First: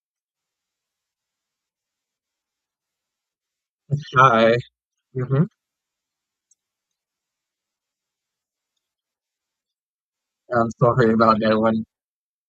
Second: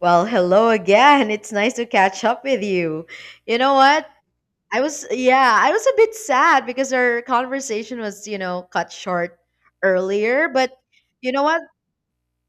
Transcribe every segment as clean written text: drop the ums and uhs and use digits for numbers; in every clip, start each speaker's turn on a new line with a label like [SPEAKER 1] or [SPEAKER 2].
[SPEAKER 1] Well, hello again. It's nice to catch up with you. You know what?
[SPEAKER 2] Hi.
[SPEAKER 1] I was,
[SPEAKER 2] hmm
[SPEAKER 1] yeah, I was a bit sad because our conversation was cut short earlier.
[SPEAKER 2] I'm
[SPEAKER 1] But
[SPEAKER 2] sorry
[SPEAKER 1] you
[SPEAKER 2] about
[SPEAKER 1] know
[SPEAKER 2] that
[SPEAKER 1] what?
[SPEAKER 2] one.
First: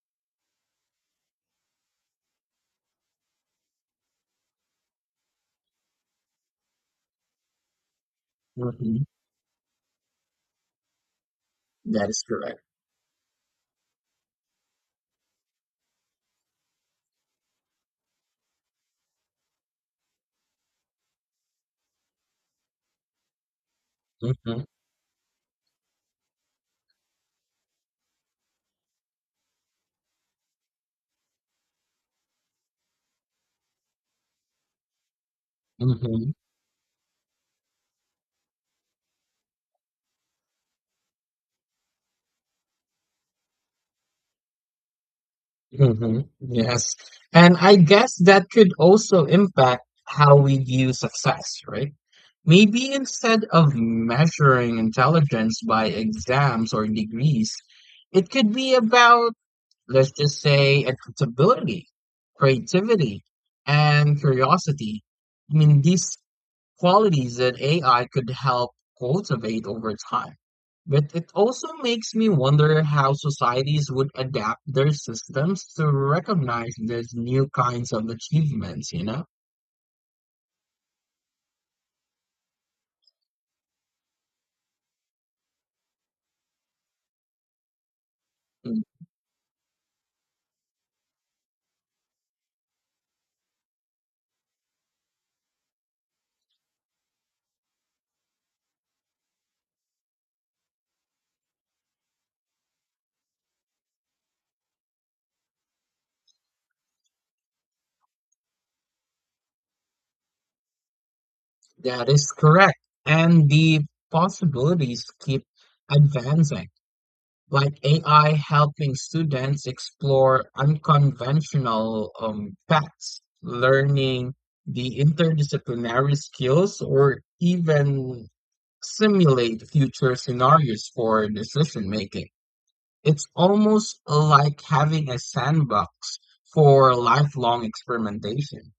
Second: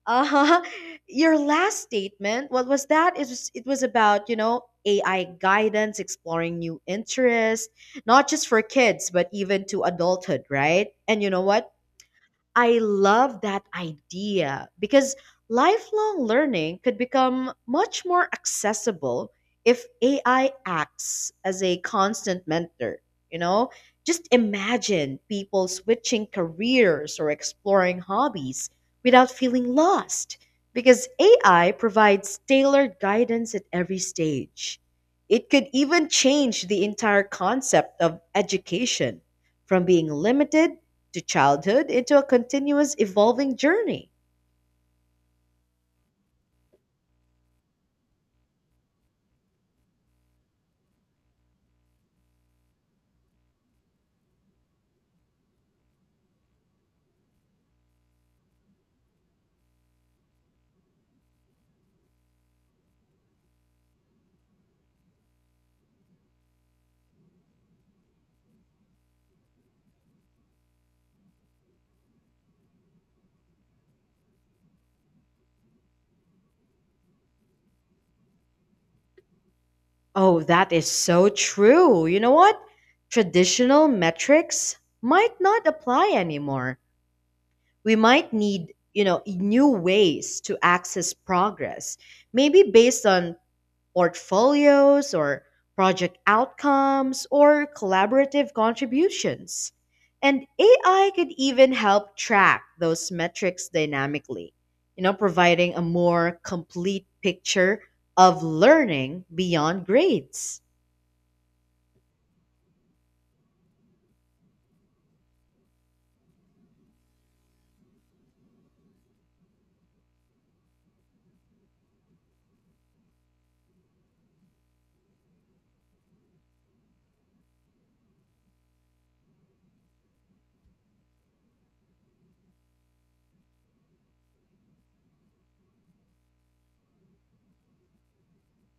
[SPEAKER 1] Uh huh. Your last statement, what was that? It was about, AI guidance, exploring new interests, not just for
[SPEAKER 2] hmm
[SPEAKER 1] kids, but even to adulthood, right? And you know what?
[SPEAKER 2] That is correct.
[SPEAKER 1] I love that idea because lifelong learning could become much more accessible if AI acts as a constant mentor. You know, just
[SPEAKER 2] hmm
[SPEAKER 1] imagine people switching careers or exploring hobbies without feeling lost because AI provides tailored guidance at every stage. It could even
[SPEAKER 2] hmm
[SPEAKER 1] change the entire concept of education from being limited to childhood into a continuous evolving journey.
[SPEAKER 2] Yes. And I guess that could also impact how we view success, right? Maybe instead of measuring intelligence by exams or degrees, it could be about, let's just say, accountability, creativity, and curiosity. I mean, these qualities that AI could help cultivate over time. But it also makes me wonder how societies would adapt their systems to recognize these new kinds of achievements, you know?
[SPEAKER 1] Oh, that is so true. You know what? Traditional metrics might not apply anymore. We might need,
[SPEAKER 2] Mm,
[SPEAKER 1] you know, new ways to access progress, maybe based on portfolios or project outcomes or collaborative contributions. And AI could even help track those metrics dynamically, providing a more complete picture of learning beyond grades.
[SPEAKER 2] That is correct. And the possibilities keep advancing, like AI helping students explore unconventional paths, learning the interdisciplinary skills, or even simulate future scenarios for decision making. It's almost like having a sandbox for lifelong experimentation.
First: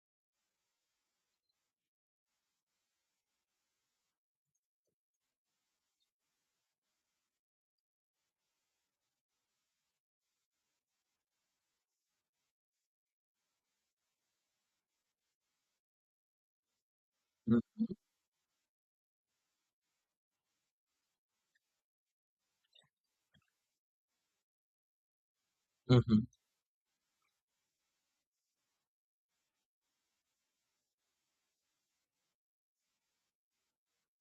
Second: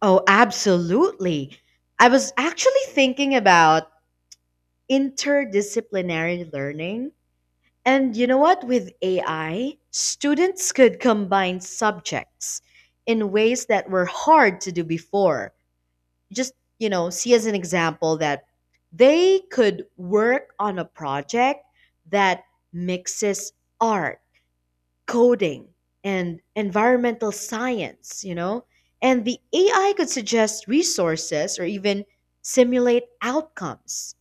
[SPEAKER 1] Oh, absolutely. I was actually thinking about interdisciplinary learning. And you know what? With AI, students could combine subjects in ways that were hard to do before. Just see as an
[SPEAKER 2] hmm
[SPEAKER 1] example that they could work on a project that mixes art, coding, and environmental science, you know? And the AI could suggest resources or even simulate outcomes.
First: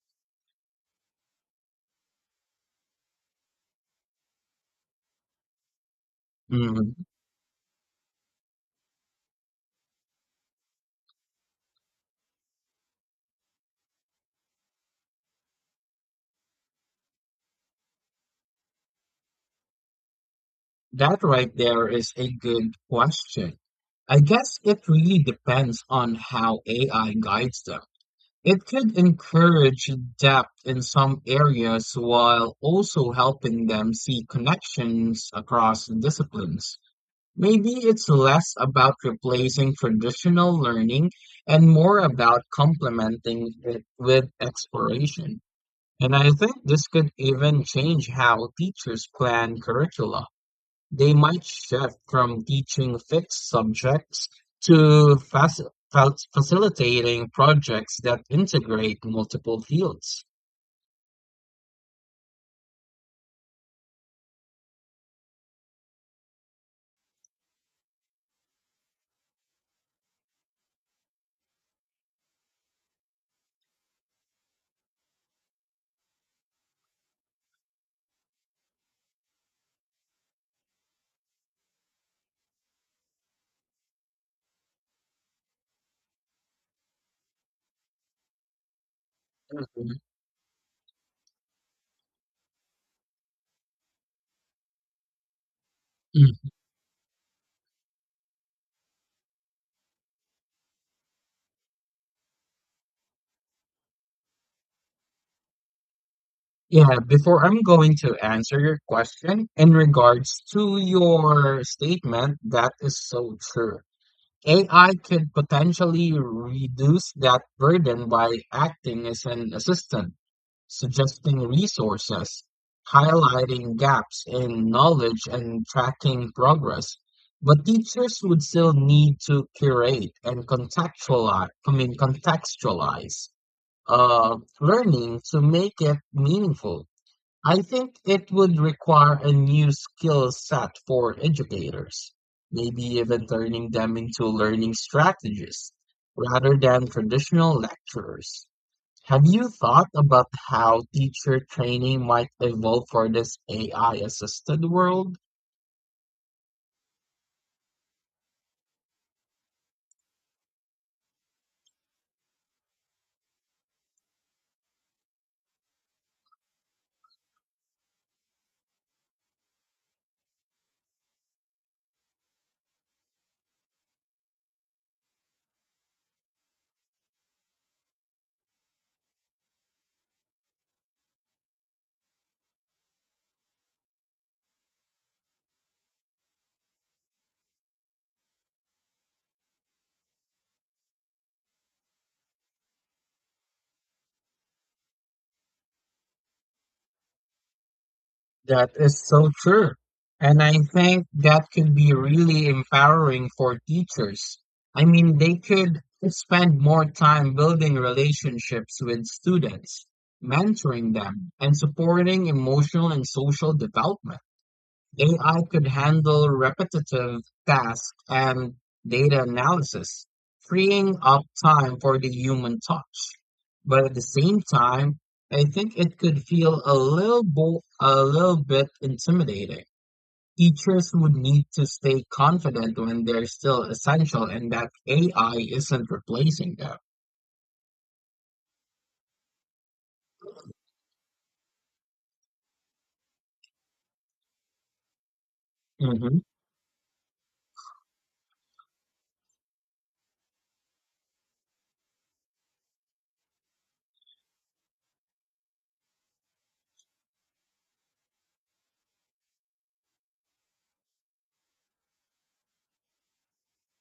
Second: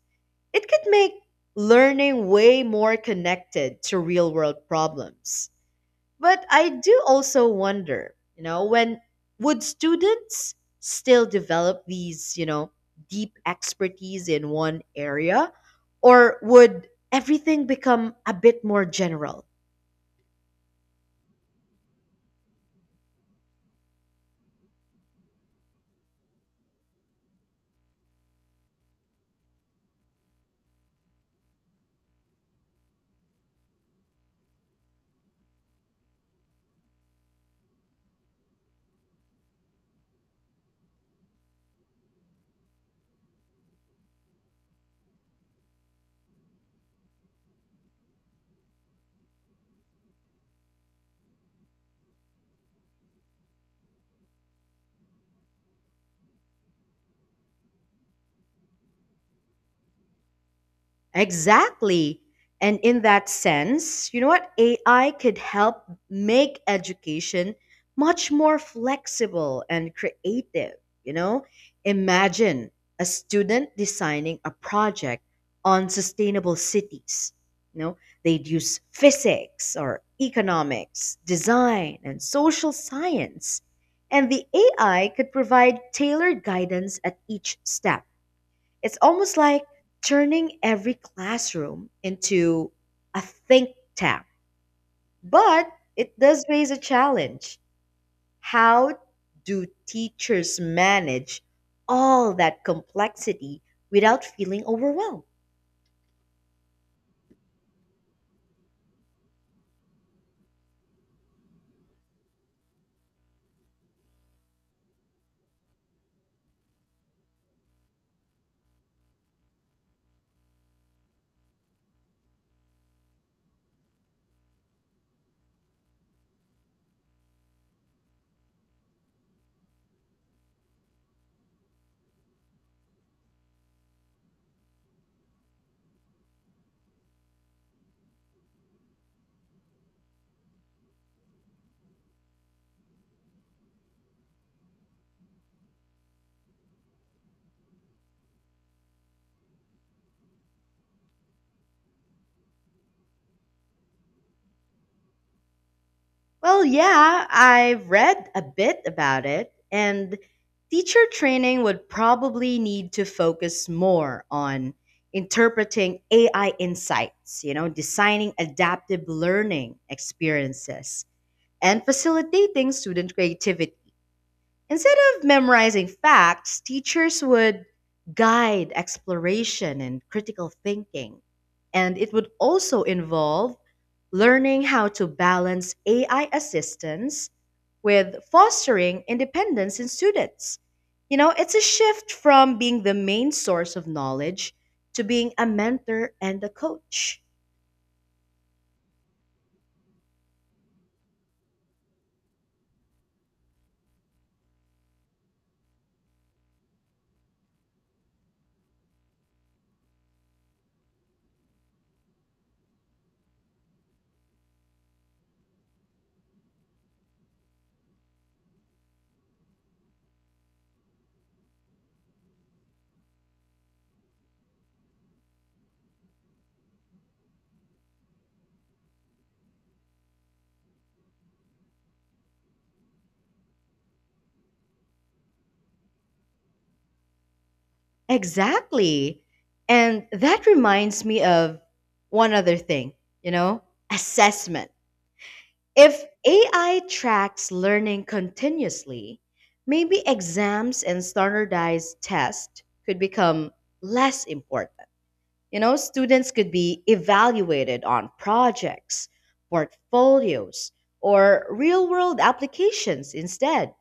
[SPEAKER 1] It could make learning way more connected to real world problems. But I
[SPEAKER 2] hmm
[SPEAKER 1] do also wonder when would students still develop these deep expertise in one area? Or would everything become a bit more general?
[SPEAKER 2] That right there is a good question. I guess it really depends on how AI guides them. It could encourage depth in some areas while also helping them see connections across disciplines. Maybe it's less about replacing traditional learning and more about complementing it with exploration. And I think this could even change how teachers plan curricula. They might shift from teaching fixed subjects to facilitating projects that integrate multiple fields.
[SPEAKER 1] Exactly. And in that sense, you know what? AI could help make education much more flexible and creative. You know, imagine a student designing a project on sustainable cities. You know, they'd use physics or economics, design, and social science. And the AI could provide tailored guidance at each step. It's almost like
[SPEAKER 2] Mhm.
[SPEAKER 1] turning every classroom into a think tank. But it does raise a challenge. How do teachers manage all that complexity without feeling overwhelmed?
[SPEAKER 2] Yeah, before I'm going to answer your question in regards to your statement, that is so true. AI could potentially reduce that burden by acting as an assistant, suggesting resources, highlighting gaps in knowledge, and tracking progress. But teachers would still need to curate and contextualize learning to make it meaningful. I think it would require a new skill set for educators, maybe even turning them into learning strategists rather than traditional lecturers. Have you thought about how teacher training might evolve for this AI assisted world?
[SPEAKER 1] Well, yeah, I've read a bit about it, and teacher training would probably need to focus more on interpreting AI insights, designing adaptive learning experiences, and facilitating student creativity. Instead of memorizing facts, teachers would guide exploration and critical thinking. And it would also involve learning how to balance AI assistance with fostering independence in students. It's a shift from being the main source of knowledge to being a mentor and a coach.
[SPEAKER 2] That is so true. And I think that could be really empowering for teachers. I mean, they could spend more time building relationships with students, mentoring them, and supporting emotional and social development. AI could handle repetitive tasks and data analysis, freeing up time for the human touch. But at the same time, I think it could feel a little bit intimidating. Teachers would need to stay confident when they're still essential and that AI isn't replacing them.
[SPEAKER 1] Exactly. And that reminds me of one other thing, you know, assessment. If
[SPEAKER 2] hmm
[SPEAKER 1] AI tracks learning continuously, maybe exams and standardized tests could become less important. Students could be evaluated on projects, portfolios, or real world applications instead.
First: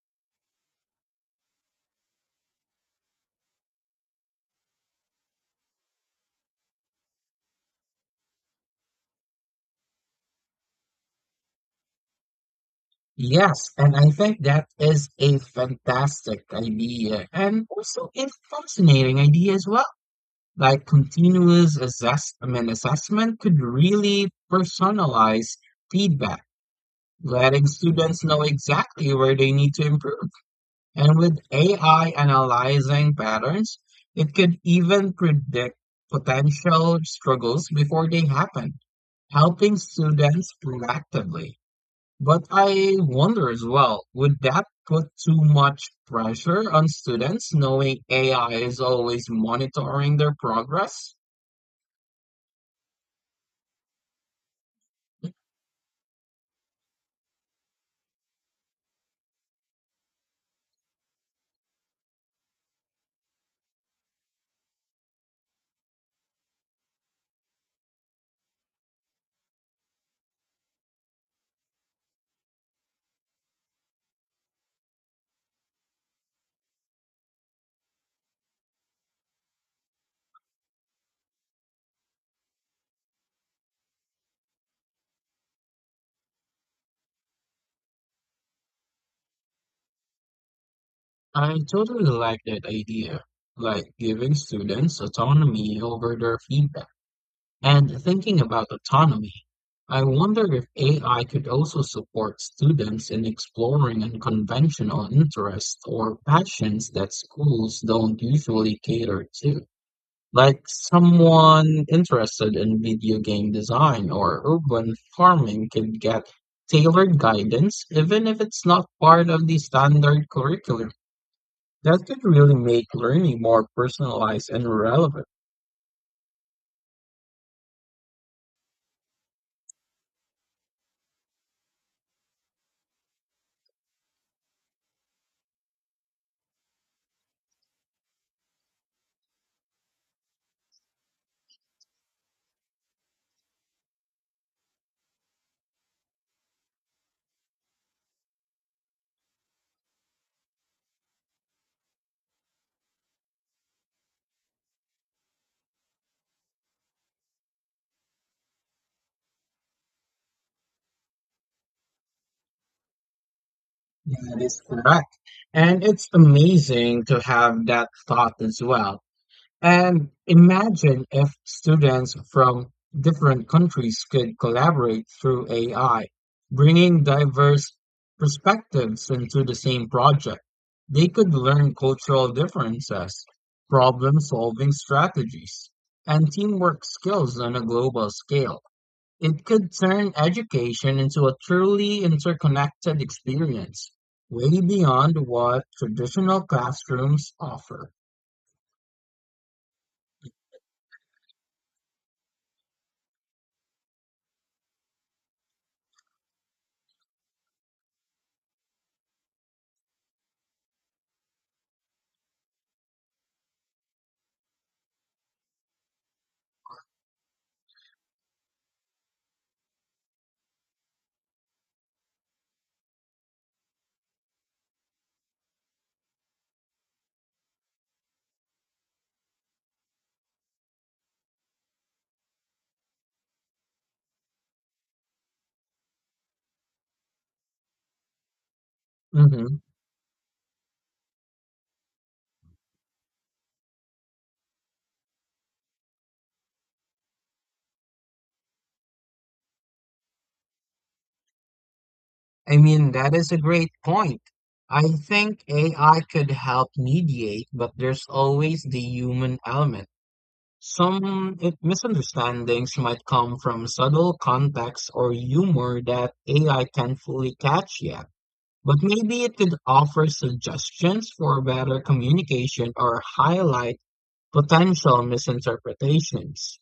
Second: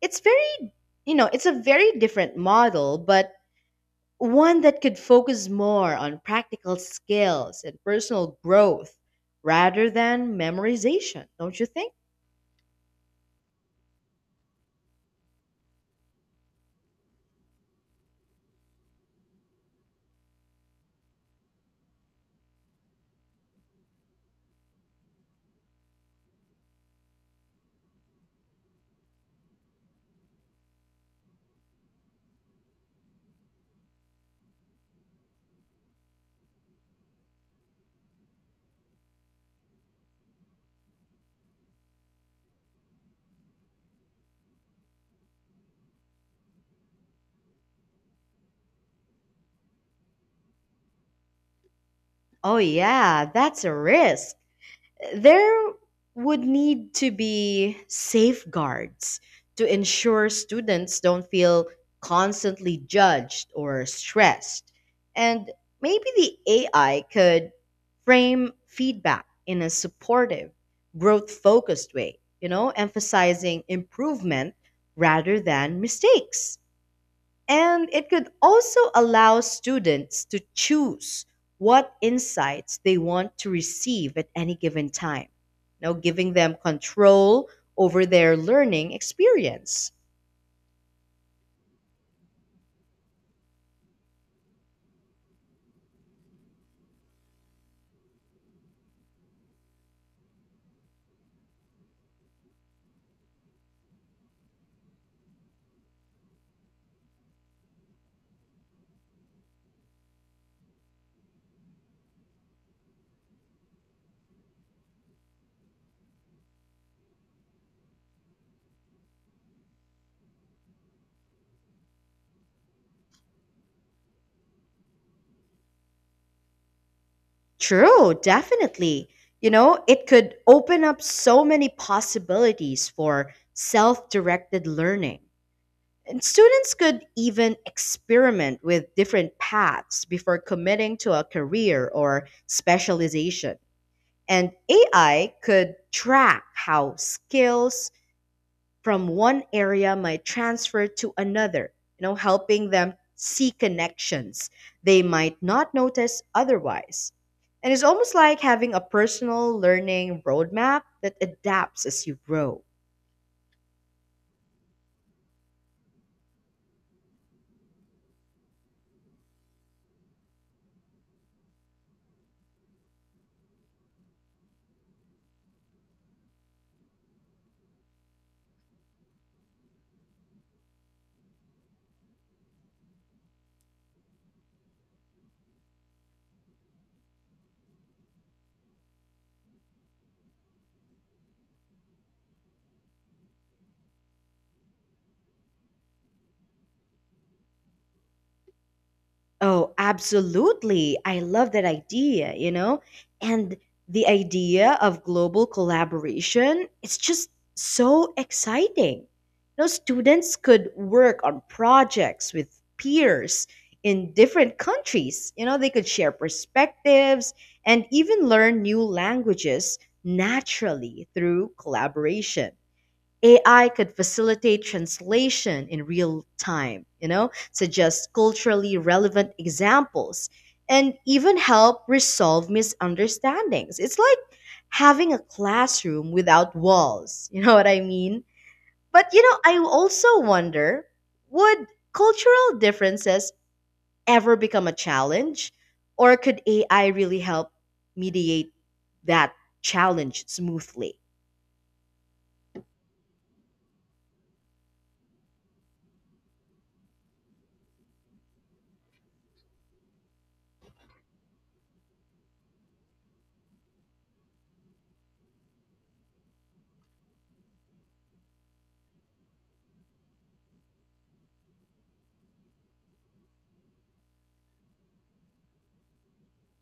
[SPEAKER 1] It's very, it's a very different model, but one that could focus more on practical skills and personal growth rather than memorization, don't you think?
[SPEAKER 2] Yes, and I think that is a fantastic idea and also a fascinating idea as well. Like continuous assessment could really personalize feedback, letting students know exactly where they need to improve. And with AI analyzing patterns, it could even predict potential struggles before they happen, helping students proactively. But I wonder as well, would that put too much pressure on students knowing AI is always monitoring their progress?
[SPEAKER 1] Oh, yeah, that's a risk. There would need to be safeguards to ensure students don't feel constantly judged or stressed. And maybe the AI could frame feedback in a supportive, growth focused way, emphasizing improvement rather than mistakes. And it could also allow students to choose what insights they want to receive at any given time, now giving them control over their learning experience.
[SPEAKER 2] I totally like that idea, like giving students autonomy over their feedback. And thinking about autonomy, I wonder if AI could also support students in exploring unconventional interests or passions that schools don't usually cater to. Like someone interested in video game design or urban farming could get tailored guidance, even if it's not part of the standard curriculum. That could really make learning more personalized and relevant.
[SPEAKER 1] True, definitely. It could open up so many possibilities for self directed learning. And students could even experiment with different paths before committing to a career or specialization. And AI could track how skills from one area might transfer to another, helping them see connections they might not notice otherwise. And it's almost like having a personal learning roadmap that adapts as you grow.
[SPEAKER 2] Yeah, that is correct. And it's amazing to have that thought as well. And imagine if students from different countries could collaborate through AI, bringing diverse perspectives into the same project. They could learn cultural differences, problem solving strategies, and teamwork skills on a global scale. It could turn education into a truly interconnected experience, way beyond what traditional classrooms offer.
[SPEAKER 1] Oh, absolutely. I love that idea, you know? And the idea of global collaboration, it's just so exciting. Students could work on projects with peers in different countries. They could share perspectives and even learn new languages naturally through collaboration. AI could facilitate translation in real time, suggest culturally relevant examples, and even help resolve misunderstandings. It's like having a classroom without walls, you know what I mean? But, you know,
[SPEAKER 2] hmm
[SPEAKER 1] I also wonder would cultural differences ever become a challenge? Or could AI really help mediate that challenge smoothly?
[SPEAKER 2] I mean, that is a great point. I think AI could help mediate, but there's always the human element. Some misunderstandings might come from subtle context or humor that AI can't fully catch yet. But maybe it could offer suggestions for better communication or highlight potential misinterpretations.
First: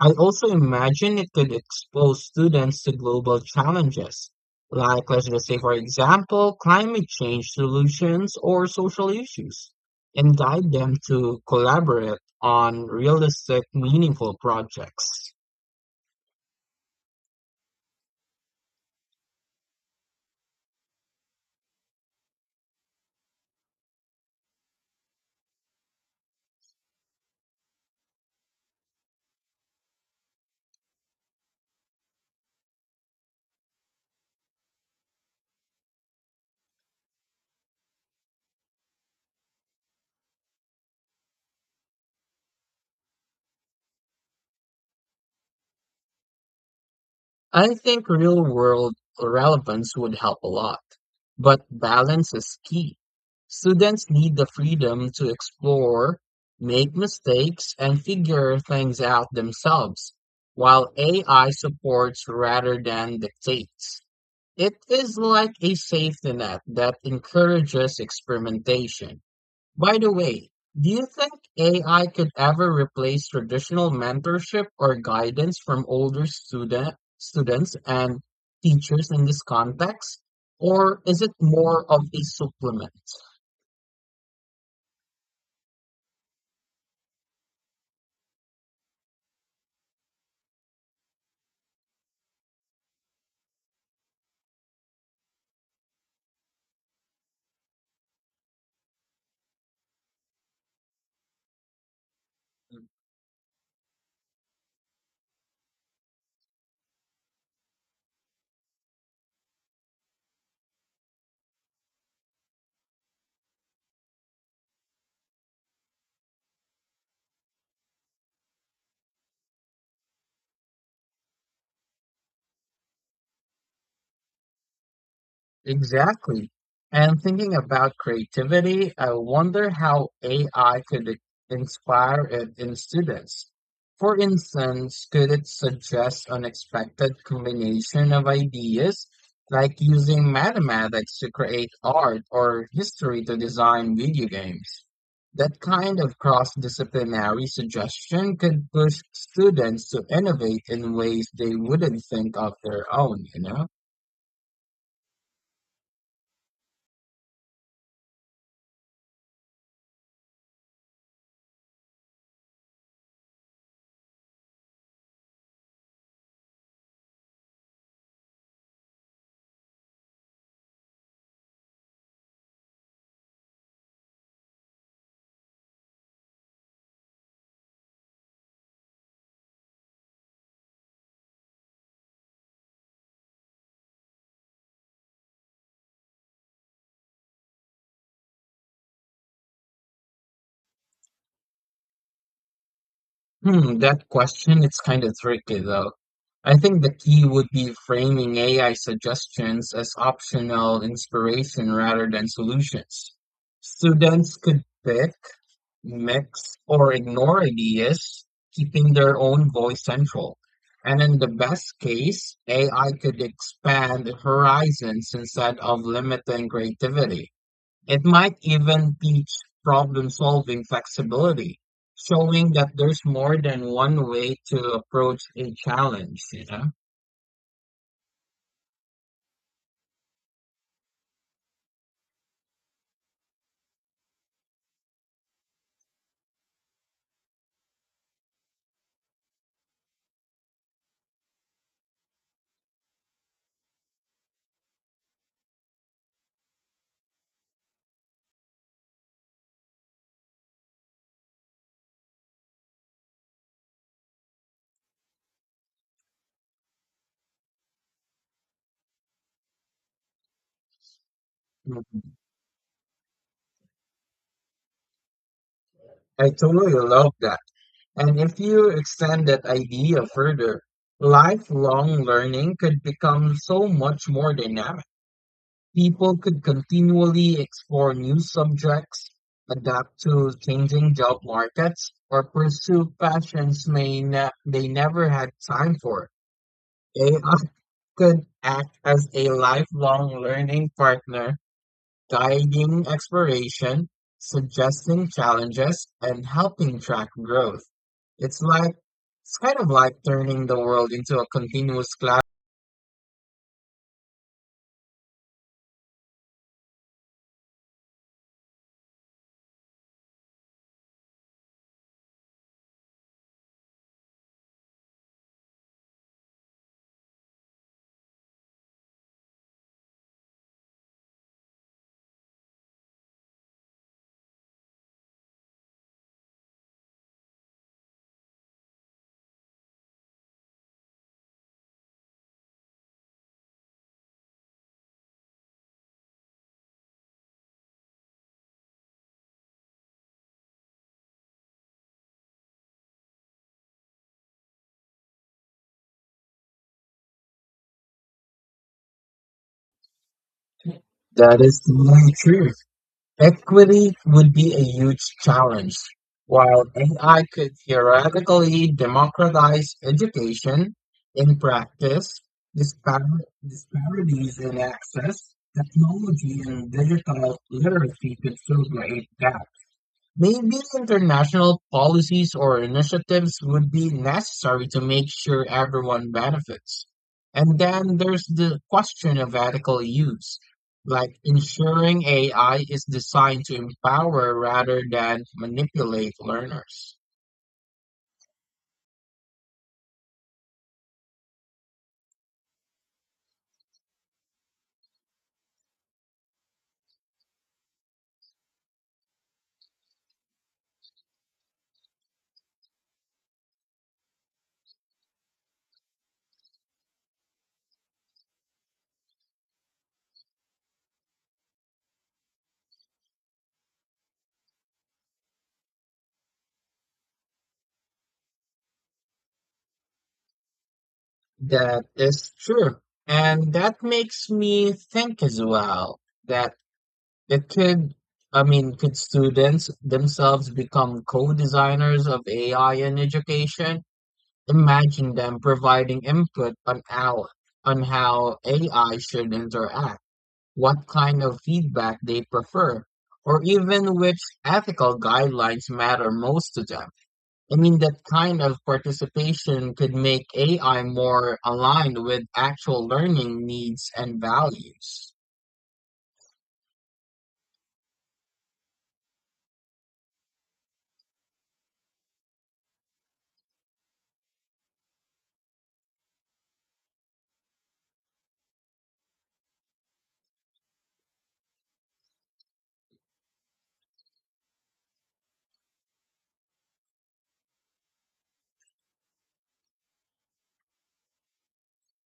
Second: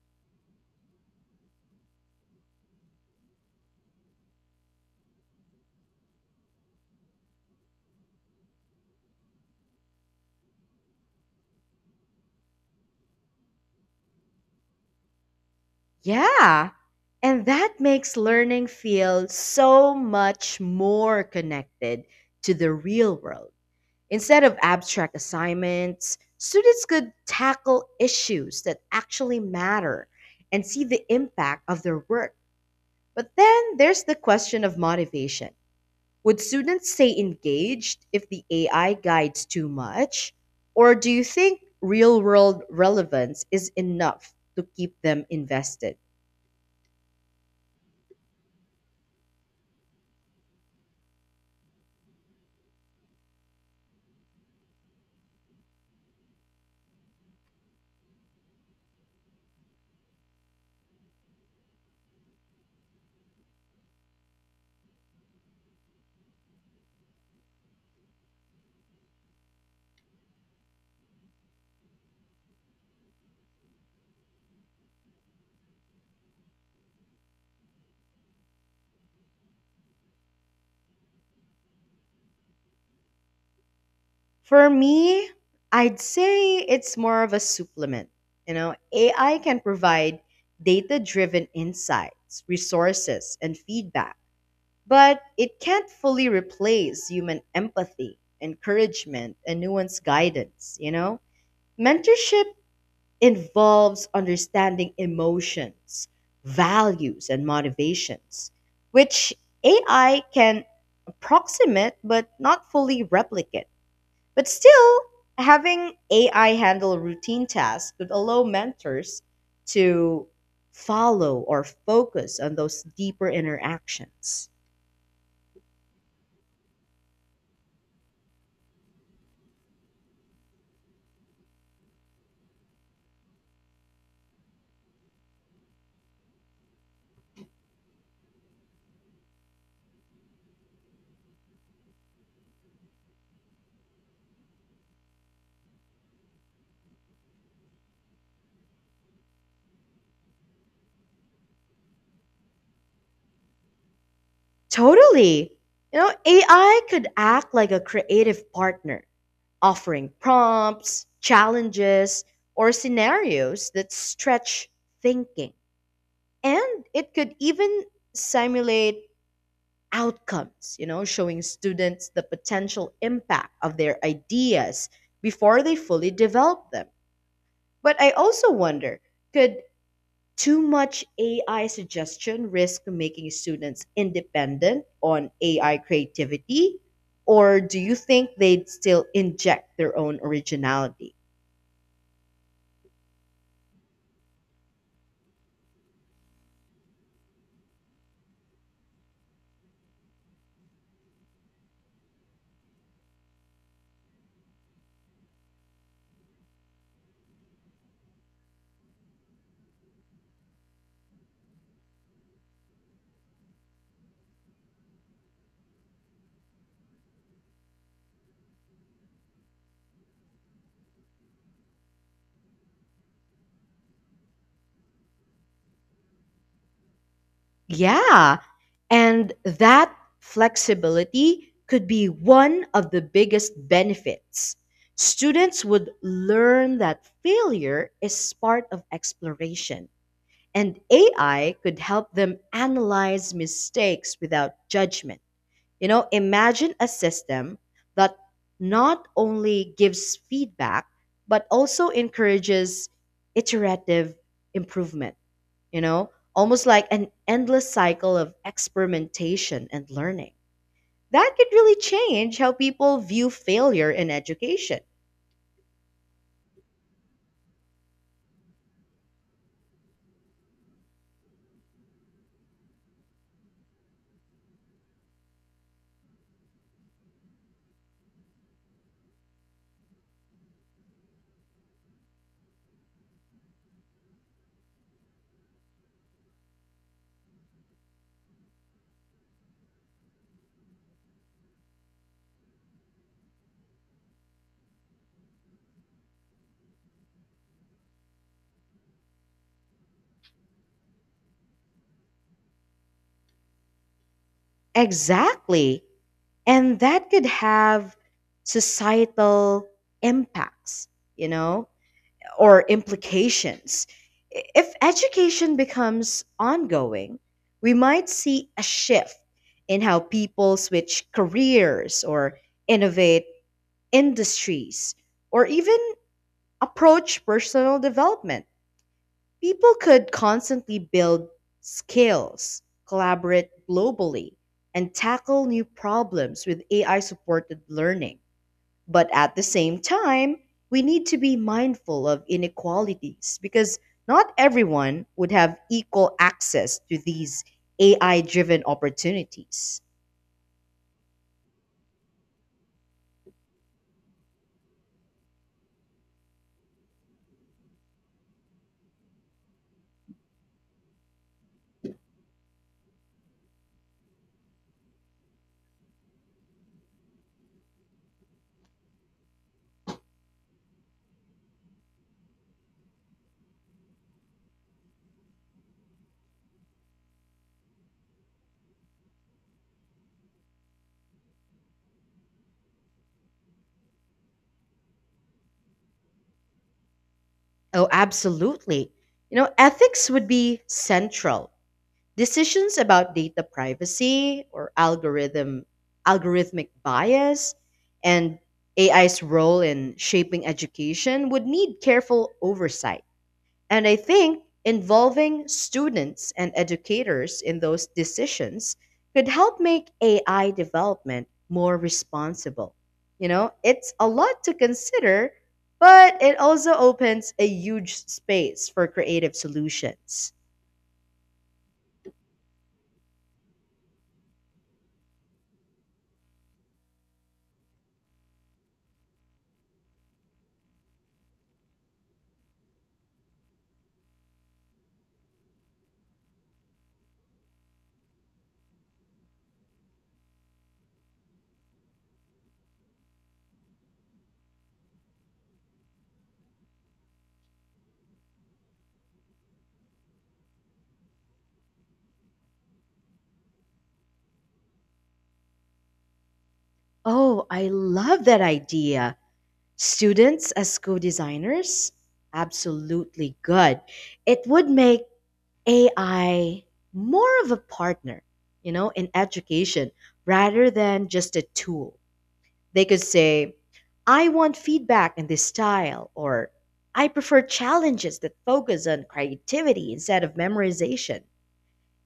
[SPEAKER 2] I also imagine it could expose students to global challenges, like, let's just say, for example, climate change solutions or social issues, and guide them to collaborate on realistic, meaningful projects.
[SPEAKER 1] Yeah. And that makes learning feel so much more connected to the real world. Instead of abstract assignments, students could tackle issues that actually matter and see the impact of their work. But then there's the question of motivation. Would students stay engaged if the AI guides too much? Or do you think real world relevance is enough to keep them invested?
[SPEAKER 2] I think real world relevance would help a lot, but balance is key. Students need the freedom to explore, make mistakes, and figure things out themselves, while AI supports rather than dictates. It is like a safety net that encourages experimentation. By the way, do you think AI could ever replace traditional mentorship or guidance from older student students and teachers in this context? Or is it more of a supplement?
[SPEAKER 1] For me, I'd say it's more of a supplement. AI can provide data driven insights, resources, and feedback, but it can't fully replace human empathy, encouragement, and nuanced guidance. Mentorship involves understanding emotions, values, and motivations, which AI can approximate but not fully replicate. But still, having AI handle routine tasks could allow mentors to follow or focus on those deeper interactions.
[SPEAKER 2] Exactly. And thinking about creativity, I wonder how AI could inspire it in students. For instance, could it suggest unexpected combination of ideas, like using mathematics to create art or history to design video games? That kind of cross-disciplinary suggestion could push students to innovate in ways they wouldn't think of their own, you know?
[SPEAKER 1] Totally. AI could act like a creative partner offering prompts, challenges, or scenarios that stretch thinking. And it could even simulate outcomes, showing students the potential impact of their ideas before they fully develop them. But I also wonder could too much AI suggestion risk making students independent on AI creativity? Or do you think they'd still inject their own originality?
[SPEAKER 2] Hmm, that question its kind of tricky though. I think the key would be framing AI suggestions as optional inspiration rather than solutions. Students could pick, mix, or ignore ideas, keeping their own voice central. And in the best case, AI could expand horizons instead of limiting creativity. It might even teach problem-solving flexibility, showing that there's more than one way to approach a challenge, you know?
[SPEAKER 1] Yeah. And that flexibility could be one of the biggest benefits. Students would learn that failure is part of exploration, and AI could help them analyze mistakes without judgment. Imagine a system that not only gives feedback, but also encourages iterative improvement, almost like an endless cycle of experimentation and learning. That could really
[SPEAKER 2] Mhm.
[SPEAKER 1] change how people view failure in education.
[SPEAKER 2] I totally love that. And if you extend that idea further, lifelong learning could become so much more dynamic. People could continually explore new subjects, adapt to changing job markets, or pursue passions they never had time for. AI could act as a lifelong learning partner, guiding exploration, suggesting challenges, and helping track growth. It's like, it's kind of like turning the world into a continuous cloud.
[SPEAKER 1] Exactly. And that could have societal impacts, you know? Or implications. If education becomes ongoing, we might see a shift in how people switch careers or innovate industries or even approach personal development. People could constantly build skills, collaborate globally, and tackle new problems with AI supported learning. But at the same time, we need to be mindful of inequalities because not everyone would have equal access to these AI driven opportunities.
[SPEAKER 2] That is the true. Equity would be a huge challenge. While AI could theoretically democratize education, in practice, dispar- disparities in access, technology, and digital literacy could still create gaps. Maybe international policies or initiatives would be necessary to make sure everyone benefits. And then there's the question of ethical use, like ensuring AI is designed to empower rather than manipulate learners.
[SPEAKER 1] Oh, absolutely. Ethics would be central. Decisions about data privacy or algorithmic bias and AI's role in shaping education would need careful oversight. And I think involving students and educators in those decisions could help make AI development more responsible. It's a lot to consider, but it also opens a huge space for creative solutions.
[SPEAKER 2] That is true. And that makes me think as well that it could, I mean, could students themselves become co designers of AI in education? Imagine them providing input on how AI should interact, what kind of feedback they prefer, or even which ethical guidelines matter most to them. I mean, that kind of participation could make AI more aligned with actual learning needs and values.
[SPEAKER 1] Oh, I love that idea. Students as co-designers, absolutely good. It would make AI more of a partner in education rather than just a tool. They could say, I want feedback in this style, or I prefer challenges that focus on creativity instead of memorization.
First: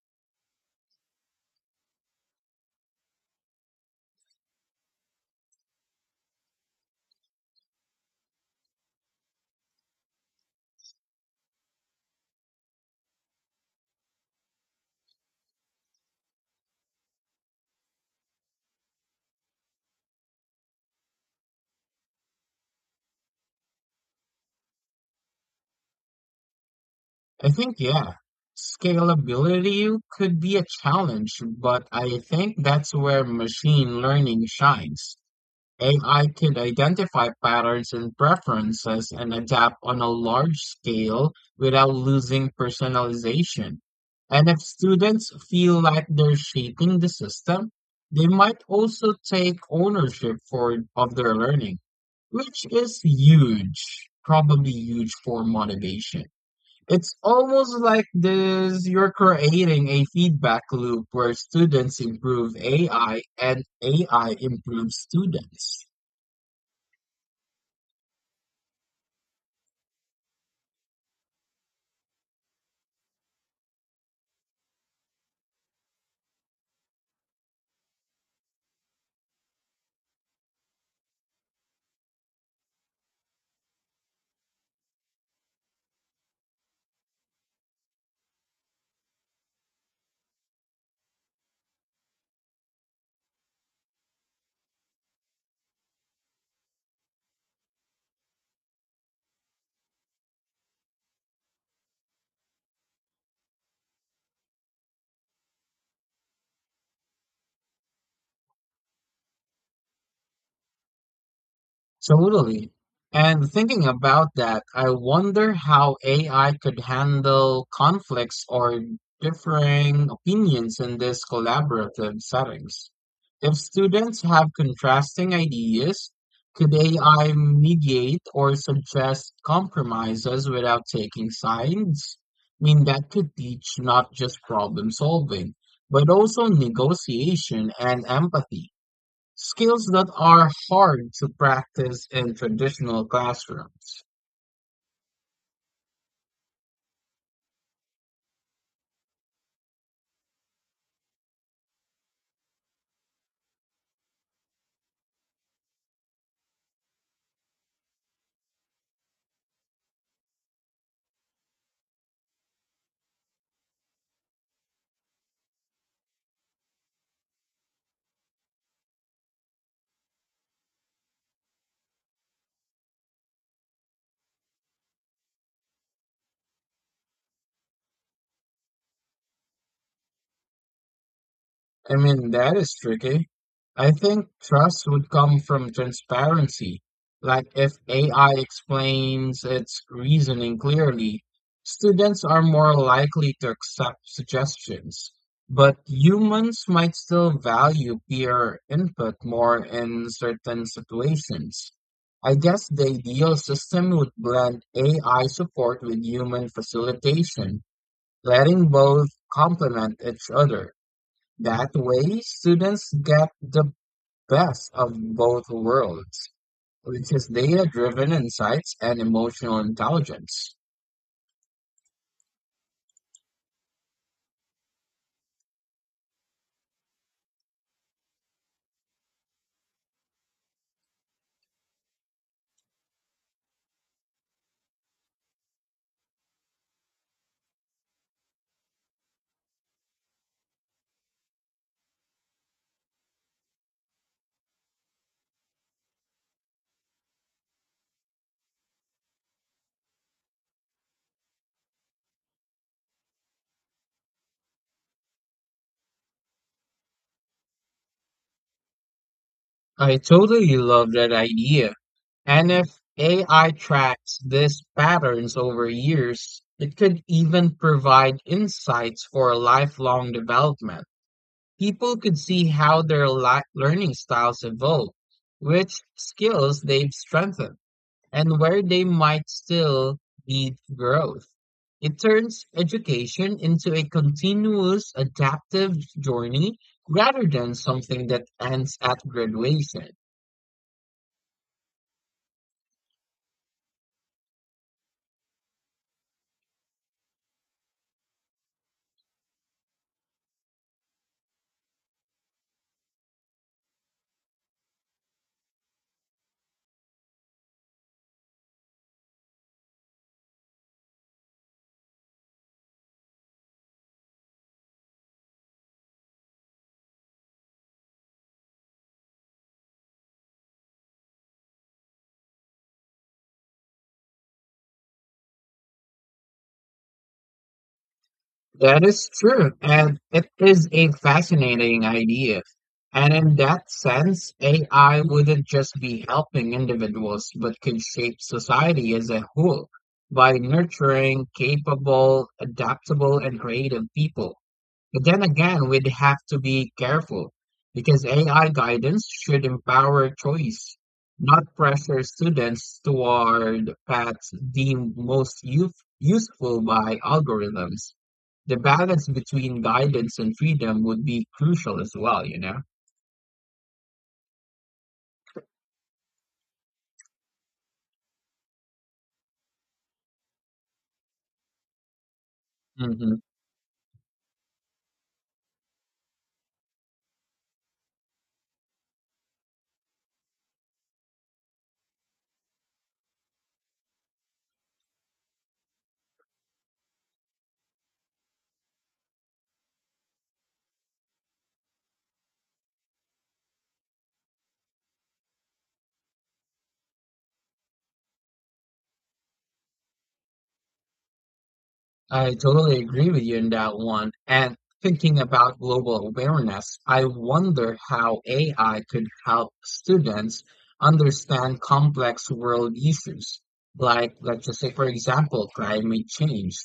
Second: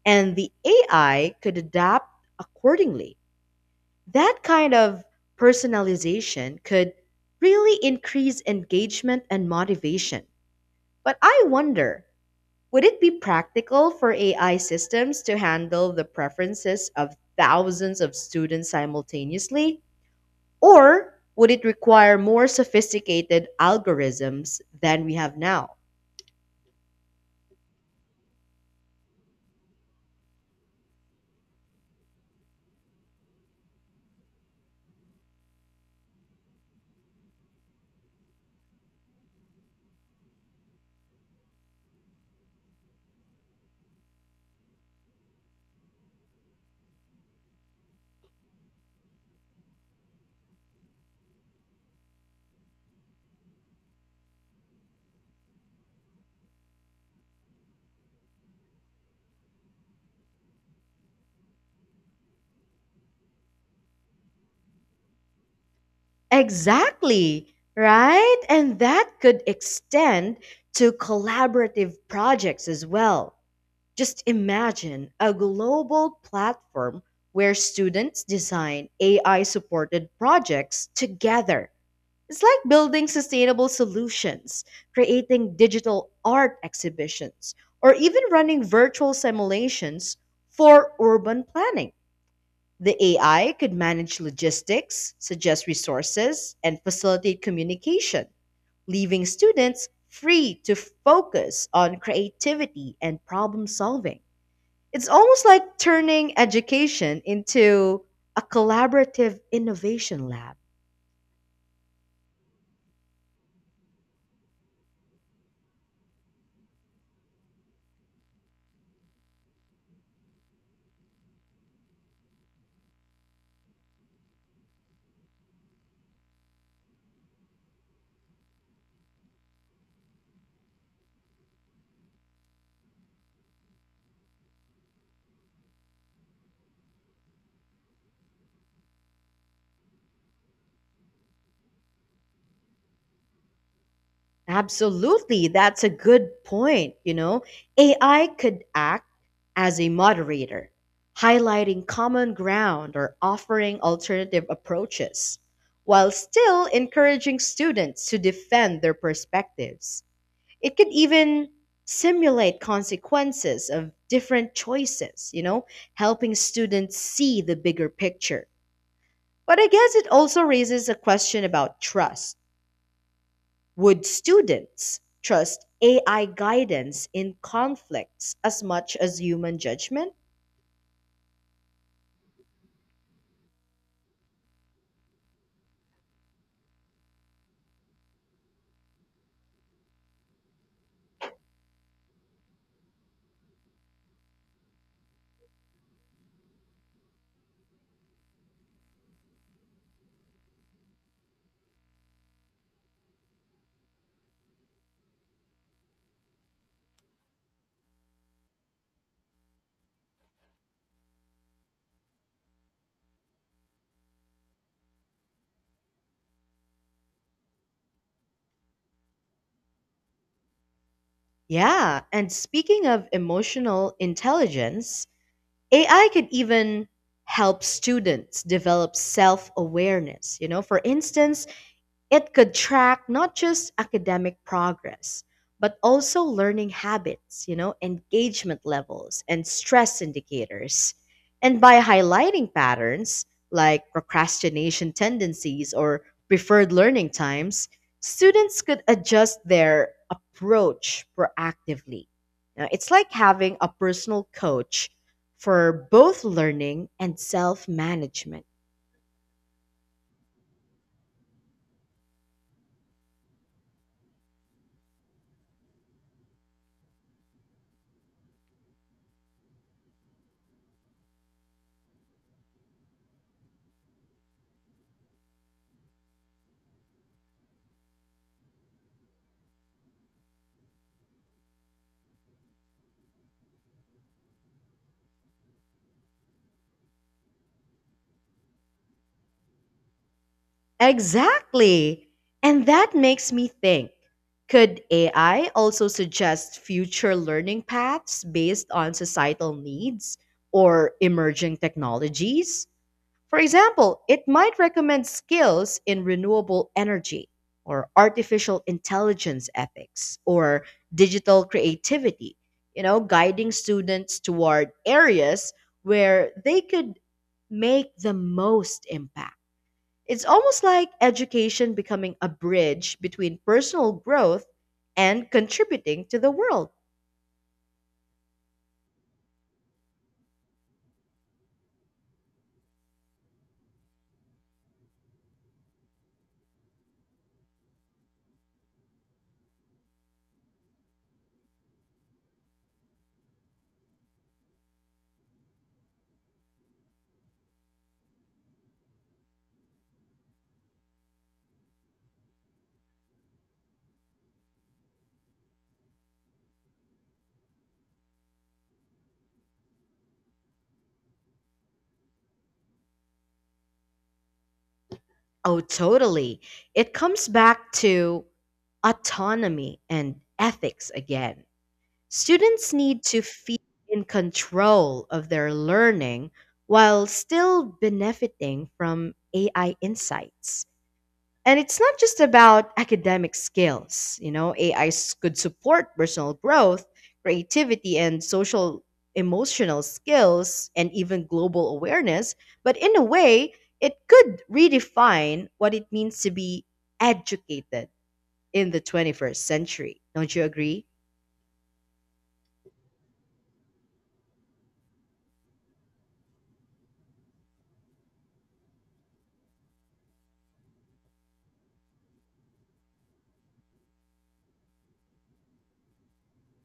[SPEAKER 1] And the AI could adapt accordingly. That kind of personalization could really increase engagement and motivation. But I wonder would it be practical for AI systems to handle the preferences of thousands of students simultaneously? Or would it require more sophisticated algorithms than we have now?
[SPEAKER 2] I think, yeah, scalability could be a challenge, but I think that's where machine learning shines. AI could identify patterns and preferences and adapt on a large scale without losing personalization. And if students feel like they're shaping the system, they might also take ownership for of their learning, which is huge for motivation. It's almost like this, you're creating a feedback loop where students improve AI and AI improves students.
[SPEAKER 1] Exactly, right? And that could extend to collaborative projects as well. Just imagine a global platform where students design AI supported projects together. It's like building sustainable solutions, creating digital art exhibitions, or even running virtual simulations for urban planning. The AI could manage logistics, suggest resources, and facilitate communication, leaving students free to focus on creativity and problem solving. It's almost like turning education into a collaborative innovation lab.
[SPEAKER 2] Absolutely. And thinking about that, I wonder how AI could handle conflicts or differing opinions in these collaborative settings. If students have contrasting ideas, could AI mediate or suggest compromises without taking sides? I mean, that could teach not just problem solving, but also negotiation and empathy. Skills that are hard to practice in traditional classrooms.
[SPEAKER 1] Absolutely. That's a good point. AI could act as a moderator, highlighting common ground or offering alternative approaches, while still encouraging students to defend their perspectives. It could even simulate consequences of different choices, helping students see the bigger picture. But I guess it also raises a question about trust. Would students trust AI guidance in conflicts as much as human judgment?
[SPEAKER 2] I mean, that is tricky. I think trust would come from transparency. Like if AI explains its reasoning clearly, students are more likely to accept suggestions. But humans might still value peer input more in certain situations. I guess the ideal system would blend AI support with human facilitation, letting both complement each other. That way, students get the best of both worlds, which is data-driven insights and emotional intelligence.
[SPEAKER 1] Yeah, and speaking of emotional intelligence, AI could even help students develop self awareness. For instance, it could track not just academic progress, but also learning habits, engagement levels, and stress indicators. And by highlighting patterns like procrastination tendencies or preferred learning times, students could adjust their approach proactively. Now, it's like having a personal coach for both learning and self management.
[SPEAKER 2] I totally love that idea. And if AI tracks these patterns over years, it could even provide insights for lifelong development. People could see how their learning styles evolve, which skills they've strengthened and where they might still need growth. It turns education into a continuous adaptive journey rather than something that ends at graduation.
[SPEAKER 1] Exactly. And that makes me think, could AI also suggest future learning paths based on societal needs or emerging technologies? For example, it might recommend skills in renewable energy or artificial intelligence ethics or digital creativity, guiding students toward areas where they could make the most impact. It's almost like education becoming a bridge between personal growth and contributing to the world.
[SPEAKER 2] That is true, and it is a fascinating idea. And in that sense, AI wouldn't just be helping individuals, but could shape society as a whole by nurturing capable, adaptable, and creative people. But then again, we'd have to be careful because AI guidance should empower choice, not pressure students toward paths deemed most use useful by algorithms. The balance between guidance and freedom would be crucial as well, you know?
[SPEAKER 1] Oh, totally. It comes back to autonomy and ethics again. Students need
[SPEAKER 2] Mhm.
[SPEAKER 1] to feel in control of their learning while still benefiting from AI insights. And it's not just about academic skills. AI could support personal growth, creativity, and social emotional skills, and even global awareness. But in a way, it could redefine what it means to be educated in the 21st century. Don't you agree?
[SPEAKER 2] I totally agree with you on that one. And thinking about global awareness, I wonder how AI could help students understand complex world issues, like, let's just say, for example, climate change,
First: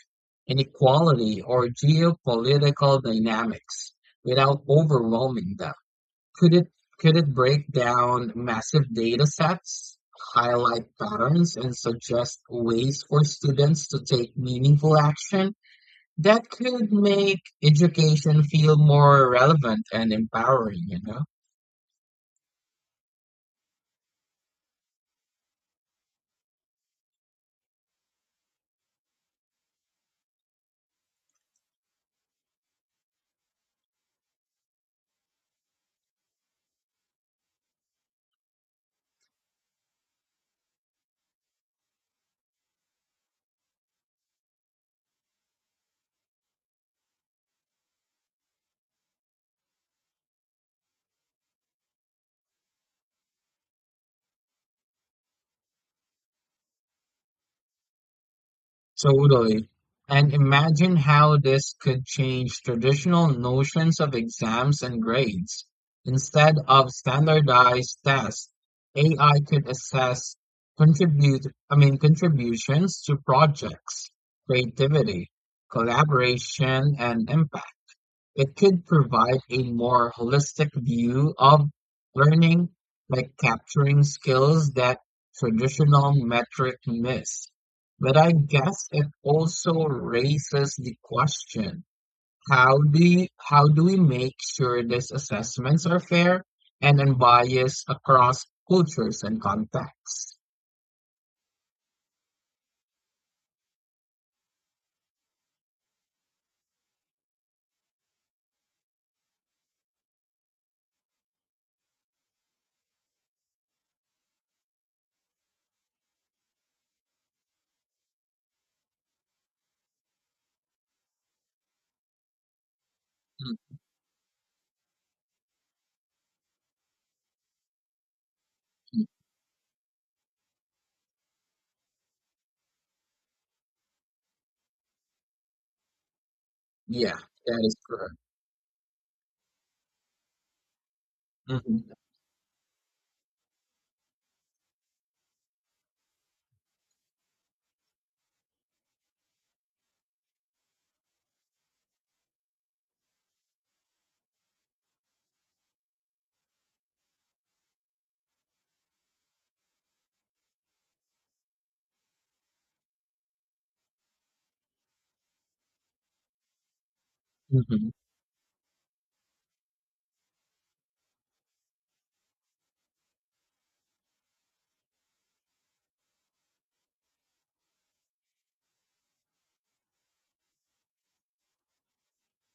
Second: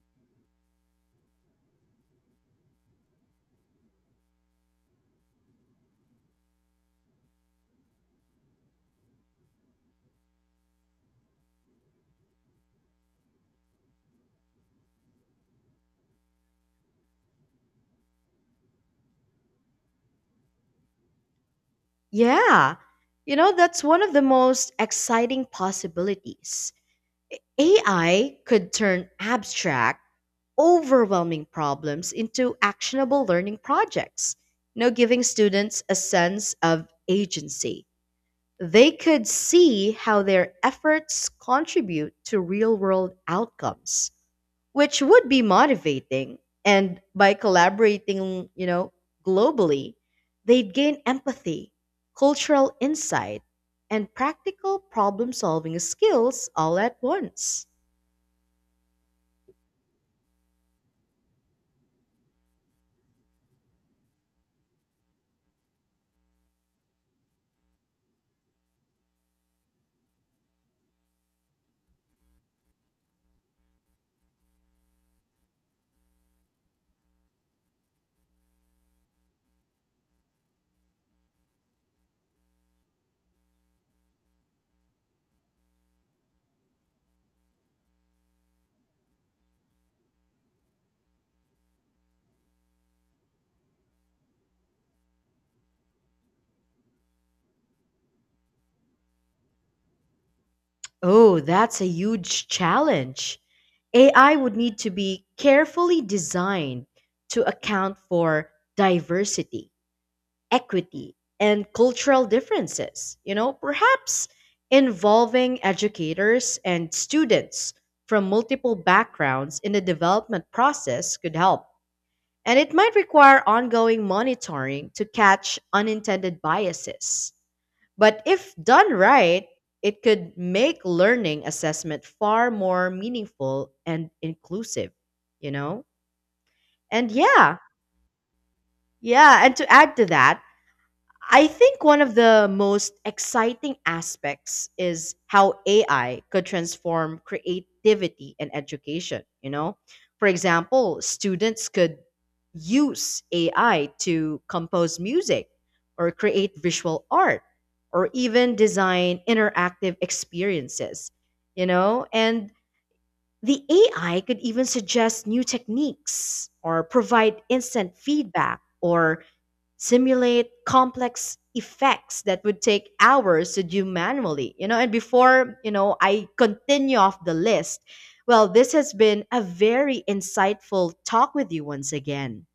[SPEAKER 2] inequality, or geopolitical dynamics without overwhelming them. Could it, could it break down massive data sets, highlight patterns and suggest ways for students to take meaningful action that could make education feel more relevant and empowering, you know?
[SPEAKER 1] Yeah. That's one of the most exciting possibilities. AI could turn abstract overwhelming problems into actionable learning projects, giving students a sense of agency. They could see how their efforts contribute to real world outcomes, which would be motivating. And by collaborating, globally, they'd gain empathy, cultural insight, and practical problem solving skills all at once.
[SPEAKER 2] Totally. And imagine how this could change traditional notions of exams and grades. Instead of standardized tests, AI could assess contributions to projects, creativity, collaboration, and impact. It could provide a more holistic view of learning, like capturing skills that traditional metric miss. But I guess it also raises the question, how do we make sure these assessments are fair and unbiased across cultures and contexts?
[SPEAKER 1] Oh, that's a huge challenge. AI would need to be carefully designed to account for diversity, equity, and cultural differences, perhaps involving educators and students from multiple backgrounds in the development process could help, and it might require ongoing monitoring to catch unintended biases. But if done
[SPEAKER 2] Mhm.
[SPEAKER 1] right, it could make learning assessment far more meaningful and inclusive, you know? And
[SPEAKER 2] Yeah,
[SPEAKER 1] yeah,
[SPEAKER 2] that is correct.
[SPEAKER 1] yeah. And to add to that, I think
[SPEAKER 2] Mhm.
[SPEAKER 1] one of the most exciting aspects is how AI could transform creativity in education, you know? For example, students could use AI to compose music or create visual art or even design interactive experiences, you know? And the AI could even suggest new techniques or provide
[SPEAKER 2] Mhm.
[SPEAKER 1] instant feedback or simulate complex effects that would take hours to do manually. And before, I continue off the list, well, this has been a very insightful talk with you once again.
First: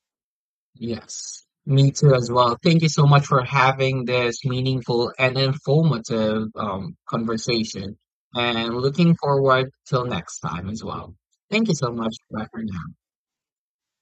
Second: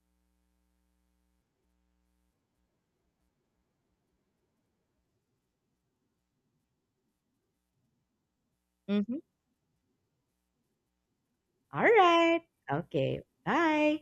[SPEAKER 2] Yes, me too as well. Thank you so much for having this meaningful and informative conversation. And looking
[SPEAKER 1] Mhm.
[SPEAKER 2] forward till next time as well. Thank you
[SPEAKER 1] All
[SPEAKER 2] so much.
[SPEAKER 1] right.
[SPEAKER 2] Bye for now.
[SPEAKER 1] Okay. Bye.